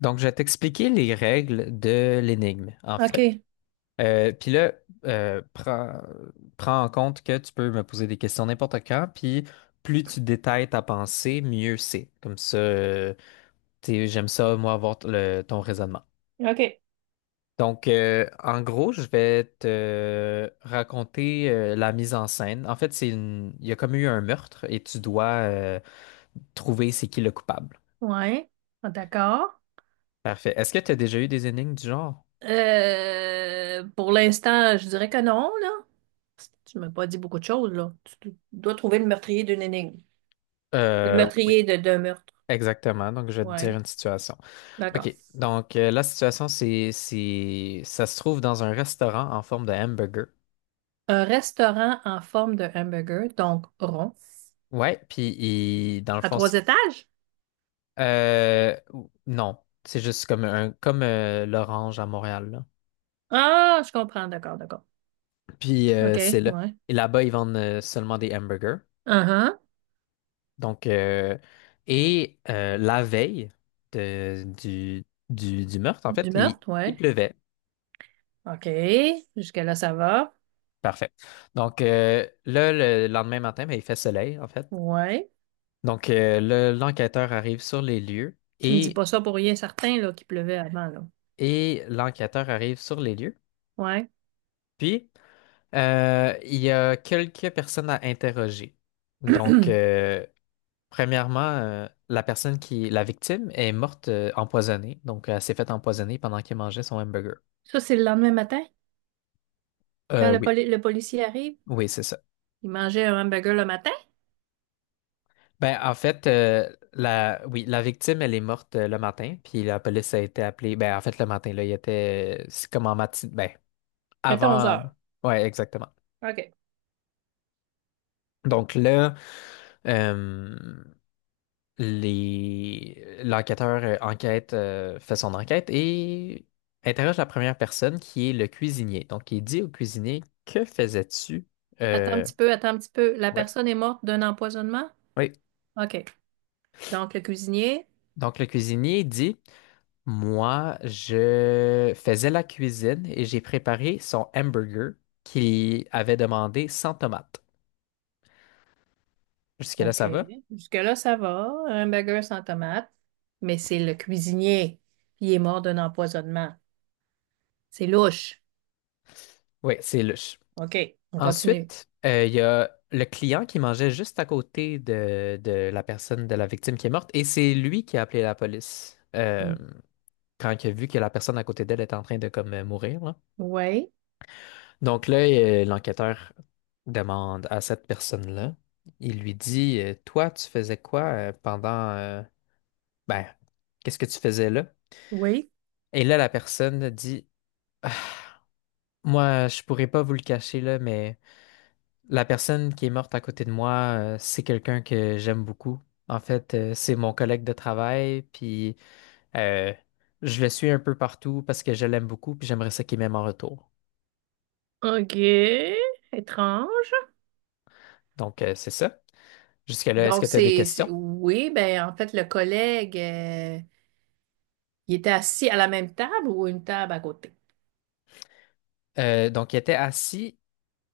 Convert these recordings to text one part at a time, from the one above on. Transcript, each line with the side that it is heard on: left: Donc, je vais t'expliquer les règles de l'énigme, en fait.
right: OK.
left: Puis là, euh, prends, prends en compte que tu peux me poser des questions n'importe quand, puis plus tu détailles ta pensée, mieux c'est. Comme ça, tu sais, j'aime ça, moi, avoir ton raisonnement.
right: OK.
left: En gros, je vais te raconter la mise en scène. En fait, il y a comme eu un meurtre et tu dois trouver c'est qui le coupable.
right: Ouais. Ah, d'accord.
left: Parfait. Est-ce que tu as déjà eu des énigmes du genre?
right: Pour l'instant, je dirais que non, là. Tu m'as pas dit beaucoup de choses, là. Tu dois trouver le meurtrier d'une énigme. Le
left: Oui.
right: meurtrier de d'un meurtre.
left: Exactement. Donc, je vais te dire
right: Ouais.
left: une situation.
right: D'accord.
left: OK. Donc, la situation, ça se trouve dans un restaurant en forme de hamburger.
right: Un restaurant en forme de hamburger, donc rond,
left: Ouais. Puis, dans le
right: à
left: fond,
right: trois étages?
left: euh, non. C'est juste comme comme l'Orange à Montréal, là.
right: Ah, je comprends. D'accord, d'accord.
left: Puis, c'est
right: OK.
left: là.
right: Ouais.
left: Et là-bas, ils vendent seulement des hamburgers.
right: Uh-huh.
left: Donc, euh, la veille du meurtre, en fait,
right: Du meurtre,
left: il
right: ouais.
left: pleuvait.
right: OK. Jusqu'à là, ça va.
left: Parfait. Donc, là, le lendemain matin, ben, il fait soleil, en fait.
right: Ouais.
left: Donc, l'enquêteur arrive sur les lieux
right: Tu me dis pas ça pour rien certain, là, qu'il pleuvait avant, là.
left: et l'enquêteur arrive sur les lieux.
right: Ouais.
left: Puis, il y a quelques personnes à interroger. Donc, premièrement, la personne la victime, est morte empoisonnée. Donc, elle s'est faite empoisonner pendant qu'elle mangeait son hamburger.
right: Ça, c'est le lendemain matin, quand le,
left: Oui,
right: le policier arrive.
left: oui, c'est ça.
right: Il mangeait un hamburger le matin.
left: Ben, en fait, oui, la victime, elle est morte le matin, puis la police a été appelée. Ben, en fait, le matin, là, c'est comme en matin, ben,
right: Mettons onze
left: avant.
right: heures.
left: Ouais, exactement.
right: OK.
left: Donc là, euh, fait son enquête et interroge la première personne qui est le cuisinier. Donc il dit au cuisinier, «Que faisais-tu?»
right: Attends un
left: Euh,
right: petit peu, attends un petit peu. La
left: ouais,
right: personne est morte d'un empoisonnement?
left: oui.
right: OK. Donc, le cuisinier.
left: Donc le cuisinier dit, «Moi, je faisais la cuisine et j'ai préparé son hamburger qu'il avait demandé sans tomate.» Jusque-là,
right: OK.
left: ça va?
right: Jusque-là, ça va. Un hamburger sans tomate. Mais c'est le cuisinier qui est mort d'un empoisonnement. C'est louche.
left: Oui,
right: OK. On continue.
left: Ensuite, il y a le client qui mangeait juste à côté de la personne, de la victime qui est morte, et c'est lui qui a appelé la police
right: Hmm.
left: quand il a vu que la personne à côté d'elle était en train de comme mourir, là.
right: Oui.
left: Donc là, l'enquêteur demande à cette personne-là, il lui dit, «Toi, tu faisais quoi ben, qu'est-ce que tu faisais là?»
right: Oui.
left: Et là, la personne dit, «Ah, moi, je pourrais pas vous le cacher, là, mais... la personne qui est morte à côté de moi, c'est quelqu'un que j'aime beaucoup. En fait, c'est mon collègue de travail, puis euh, je le suis un peu partout parce que je l'aime beaucoup, puis j'aimerais ça qu'il m'aime en retour.»
right: OK. Étrange.
left: Donc, c'est ça. Jusque-là, est-ce que
right: Donc,
left: tu as des questions?
right: oui, ben, en fait, le collègue. Il était assis à la même table ou une table à côté?
left: Donc, il était assis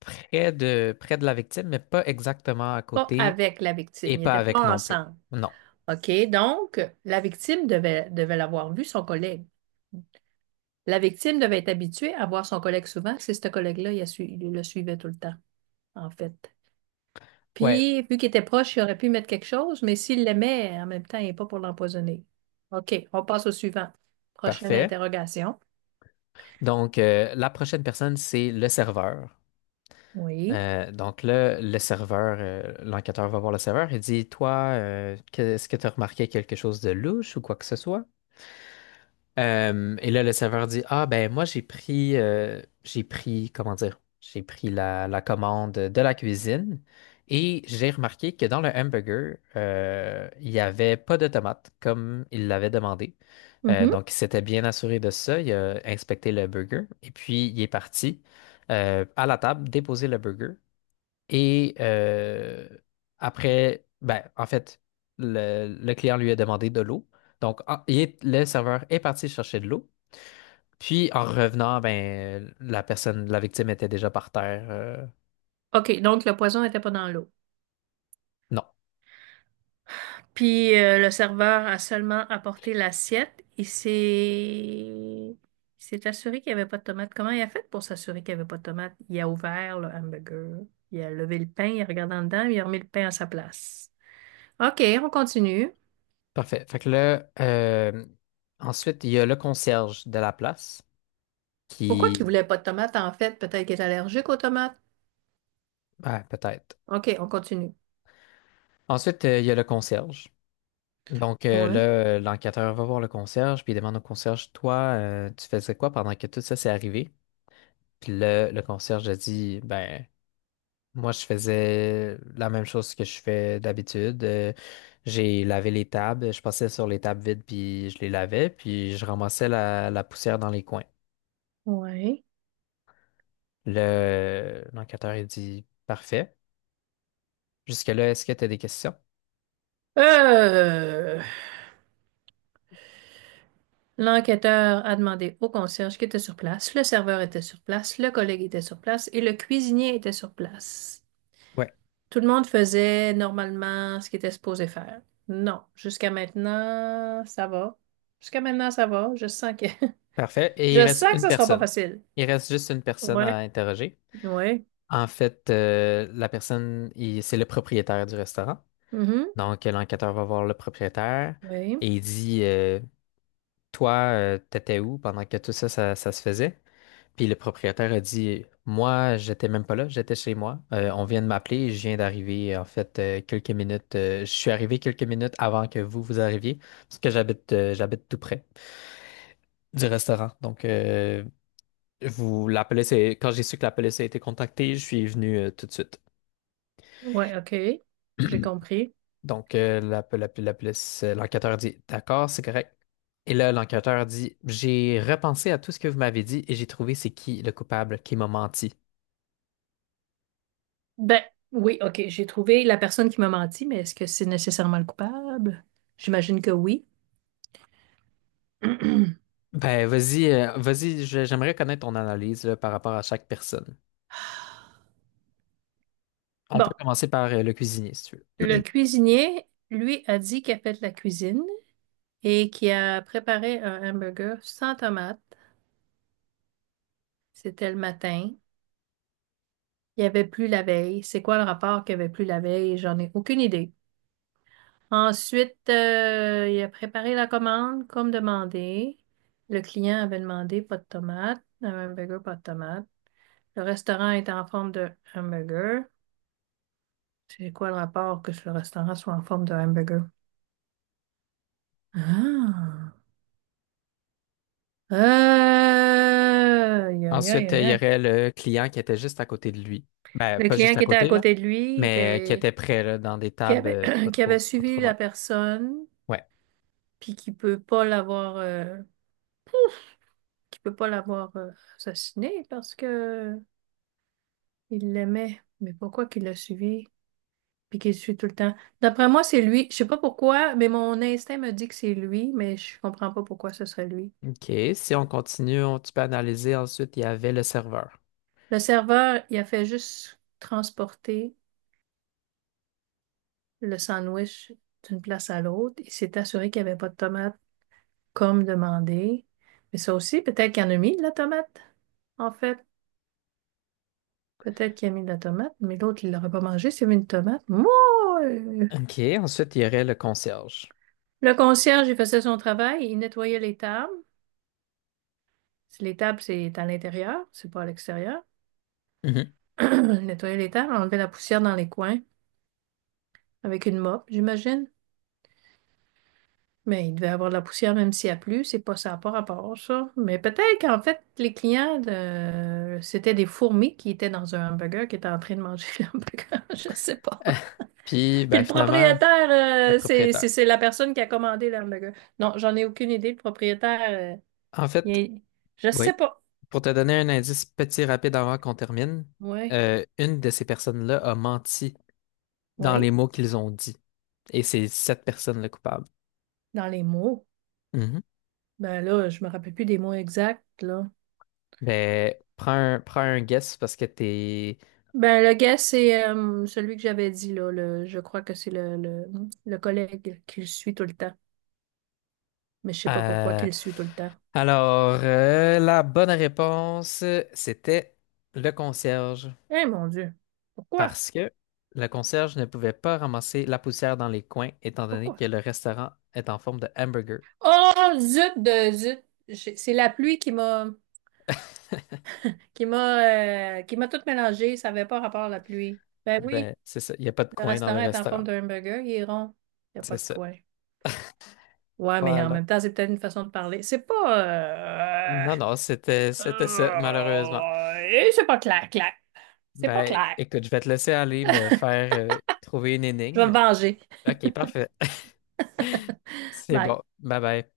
left: près près de la victime, mais pas exactement à
right: Pas
left: côté
right: avec la victime. Ils
left: et pas
right: n'étaient
left: avec
right: pas
left: non plus.
right: ensemble.
left: Non.
right: OK? Donc, la victime devait l'avoir vu, son collègue. La victime devait être habituée à voir son collègue souvent. C'est ce collègue-là, il le suivait tout le temps, en fait.
left: Ouais,
right: Puis, vu qu'il était proche, il aurait pu mettre quelque chose, mais s'il l'aimait, en même temps, il n'est pas pour l'empoisonner. OK, on passe au suivant. Prochaine
left: parfait.
right: interrogation.
left: Donc, la prochaine personne, c'est le serveur.
right: Oui.
left: Donc là, l'enquêteur va voir le serveur et dit, «Toi, est-ce que tu as remarqué quelque chose de louche ou quoi que ce soit?» Et là, le serveur dit, «Ah, ben moi, j'ai pris, comment dire, j'ai pris la commande de la cuisine et j'ai remarqué que dans le hamburger, il n'y avait pas de tomates comme il l'avait demandé.»
right: Mhm.
left: Donc, il s'était bien assuré de ça. Il a inspecté le burger et puis il est parti à la table déposer le burger. Et euh, en fait, le client lui a demandé de l'eau. Donc, le serveur est parti chercher de l'eau. Puis, en revenant, ben, la victime était déjà par terre.
right: OK, donc le poison n'était pas dans l'eau.
left: Non.
right: Puis le serveur a seulement apporté l'assiette et s'est il s'est assuré qu'il n'y avait pas de tomate. Comment il a fait pour s'assurer qu'il n'y avait pas de tomate? Il a ouvert le hamburger, il a levé le pain, il a regardé en dedans, il a remis le pain à sa place. OK, on continue.
left: Parfait. Fait que là, ensuite, il y a le concierge de la place
right: Pourquoi qu'il
left: qui,
right: voulait pas de tomate en fait? Peut-être qu'il est allergique aux tomates.
left: ben, peut-être.
right: OK, on continue.
left: Ensuite, il y a le concierge. Donc,
right: Ouais.
left: l'enquêteur va voir le concierge, puis il demande au concierge, «Toi, tu faisais quoi pendant que tout ça s'est arrivé?» Puis le concierge a dit, «Ben, moi, je faisais la même chose que je fais d'habitude. J'ai lavé les tables, je passais sur les tables vides, puis je les lavais, puis je ramassais la poussière dans les coins.»
right: Ouais.
left: L'enquêteur a dit, «Parfait. Jusque-là, est-ce que tu as des questions?»
right: Euh, L'enquêteur a demandé au concierge qui était sur place, le serveur était sur place, le collègue était sur place et le cuisinier était sur place.
left: Ouais.
right: Tout le monde faisait normalement ce qu'il était supposé faire. Non, jusqu'à maintenant, ça va. Jusqu'à maintenant, ça va. Je sens que
left: Parfait. Et il
right: je
left: reste
right: sens que
left: une
right: ça sera pas
left: personne.
right: facile.
left: Il reste juste une personne à
right: Ouais,
left: interroger.
right: ouais.
left: En fait, c'est le propriétaire du restaurant.
right: Mhm.
left: Donc, l'enquêteur va voir le propriétaire
right: Oui.
left: et il dit, «Toi, t'étais où pendant que tout ça, ça se faisait?» Puis le propriétaire a dit, «Moi, j'étais même pas là, j'étais chez moi. On vient de m'appeler, je viens d'arriver, en fait, quelques minutes. Je suis arrivé quelques minutes avant que vous arriviez, parce que j'habite tout près du restaurant. Donc, vous, la police est- quand j'ai su que la police a été contactée, je suis venu, tout de suite.»
right: Ouais, OK. J'ai compris.
left: Donc, la police, l'enquêteur dit, «D'accord, c'est correct.» Et là, l'enquêteur dit, «J'ai repensé à tout ce que vous m'avez dit et j'ai trouvé c'est qui le coupable qui m'a menti.»
right: Ben, oui, OK, j'ai trouvé la personne qui m'a menti, mais est-ce que c'est nécessairement le coupable? J'imagine que oui.
left: Ben, vas-y, j'aimerais connaître ton analyse là, par rapport à chaque personne. On peut
right: Bon,
left: commencer par le cuisinier, si tu veux.
right: le cuisinier, lui, a dit qu'il a fait de la cuisine et qu'il a préparé un hamburger sans tomate. C'était le matin. Il n'y avait plus la veille. C'est quoi le rapport qu'il n'y avait plus la veille? J'en ai aucune idée. Ensuite, il a préparé la commande comme demandé. Le client avait demandé pas de tomate, un hamburger, pas de tomate. Le restaurant est en forme de hamburger. C'est quoi le rapport que le restaurant soit en forme de hamburger? Ah! Aïe, aïe, aïe,
left: Ensuite,
right: aïe,
left: il y
right: aïe.
left: aurait le client qui était juste à côté de lui. Ben,
right: Le
left: pas
right: client
left: juste à
right: qui était à
left: côté, là,
right: côté de lui
left: mais qui
right: était
left: était près, là, dans des
right: qui
left: tables
right: avait qui avait
left: pas
right: suivi
left: trop loin.
right: la personne
left: Ouais,
right: puis qui peut pas l'avoir. Qui peut pas l'avoir assassiné parce que il l'aimait. Mais pourquoi qu'il l'a suivi puis qu'il le suit tout le temps? D'après moi, c'est lui. Je sais pas pourquoi, mais mon instinct me dit que c'est lui, mais je comprends pas pourquoi ce serait lui.
left: OK. Si on continue, tu peux analyser. Ensuite, il y avait le serveur.
right: Le serveur, il a fait juste transporter le sandwich d'une place à l'autre. Il s'est assuré qu'il n'y avait pas de tomate comme demandé. Mais ça aussi, peut-être qu'il en a mis de la tomate, en fait. Peut-être qu'il a mis de la tomate, mais l'autre, il l'aurait pas mangé s'il y avait une tomate. Moi!
left: OK. Ensuite, il y aurait le concierge.
right: Le concierge, il faisait son travail, il nettoyait les tables. Si les tables, c'est à l'intérieur, c'est pas à l'extérieur.
left: Mhm.
right: Il nettoyait les tables, enlevait la poussière dans les coins avec une mop, j'imagine. Mais il devait avoir de la poussière même s'il y a plu, c'est pas ça n'a pas rapport, ça. Mais peut-être qu'en fait, les clients, c'était des fourmis qui étaient dans un hamburger, qui étaient en train de manger l'hamburger, je sais pas.
left: Puis,
right: Puis
left: ben,
right: le
left: finalement,
right: propriétaire,
left: le
right: euh,
left: propriétaire.
right: c'est la personne qui a commandé l'hamburger. Non, j'en ai aucune idée. Le propriétaire, euh,
left: En
right: il
left: fait,
right: est- je sais
left: oui,
right: pas.
left: pour te donner un indice petit rapide avant qu'on termine,
right: Ouais.
left: une de ces personnes-là a menti dans les
right: Oui.
left: mots qu'ils ont dit. Et c'est cette personne le coupable.
right: Dans les mots.
left: Mhm.
right: Ben là, je me rappelle plus des mots exacts, là.
left: Ben, prends un guess parce que
right: Ben, le gars, c'est celui que j'avais dit, là. Je crois que c'est le collègue qui le suit tout le temps. Mais je sais pas pourquoi
left: euh,
right: qu'il le suit tout le temps.
left: alors, la bonne réponse, c'était le concierge.
right: Eh mon Dieu! Pourquoi?
left: Parce que le concierge ne pouvait pas ramasser la poussière dans les coins, étant donné
right: Pourquoi?
left: que le restaurant est en forme de hamburger.
right: Oh, zut de zut! J'ai- C'est la pluie qui m'a qui m'a tout mélangé. Ça avait pas rapport à la pluie. Ben oui,
left: Ben, c'est ça. Il n'y a pas de
right: le
left: coin dans le
right: restaurant est en forme
left: restaurant.
right: d'un hamburger, il est rond. Il n'y a
left: C'est
right: pas de
left: ça.
right: coin. Ouais, mais en
left: Voilà.
right: même temps, c'est peut-être une façon de parler. C'est pas... euh,
left: Non, non, c'était, c'était ça, malheureusement.
right: Et c'est pas clair, clair. C'est pas
left: Ben,
right: clair.
left: écoute, je vais te laisser aller me
right: Je
left: faire trouver une
right: vais
left: énigme.
right: me venger.
left: OK, parfait. C'est
right: Bye.
left: bon. Bye bye.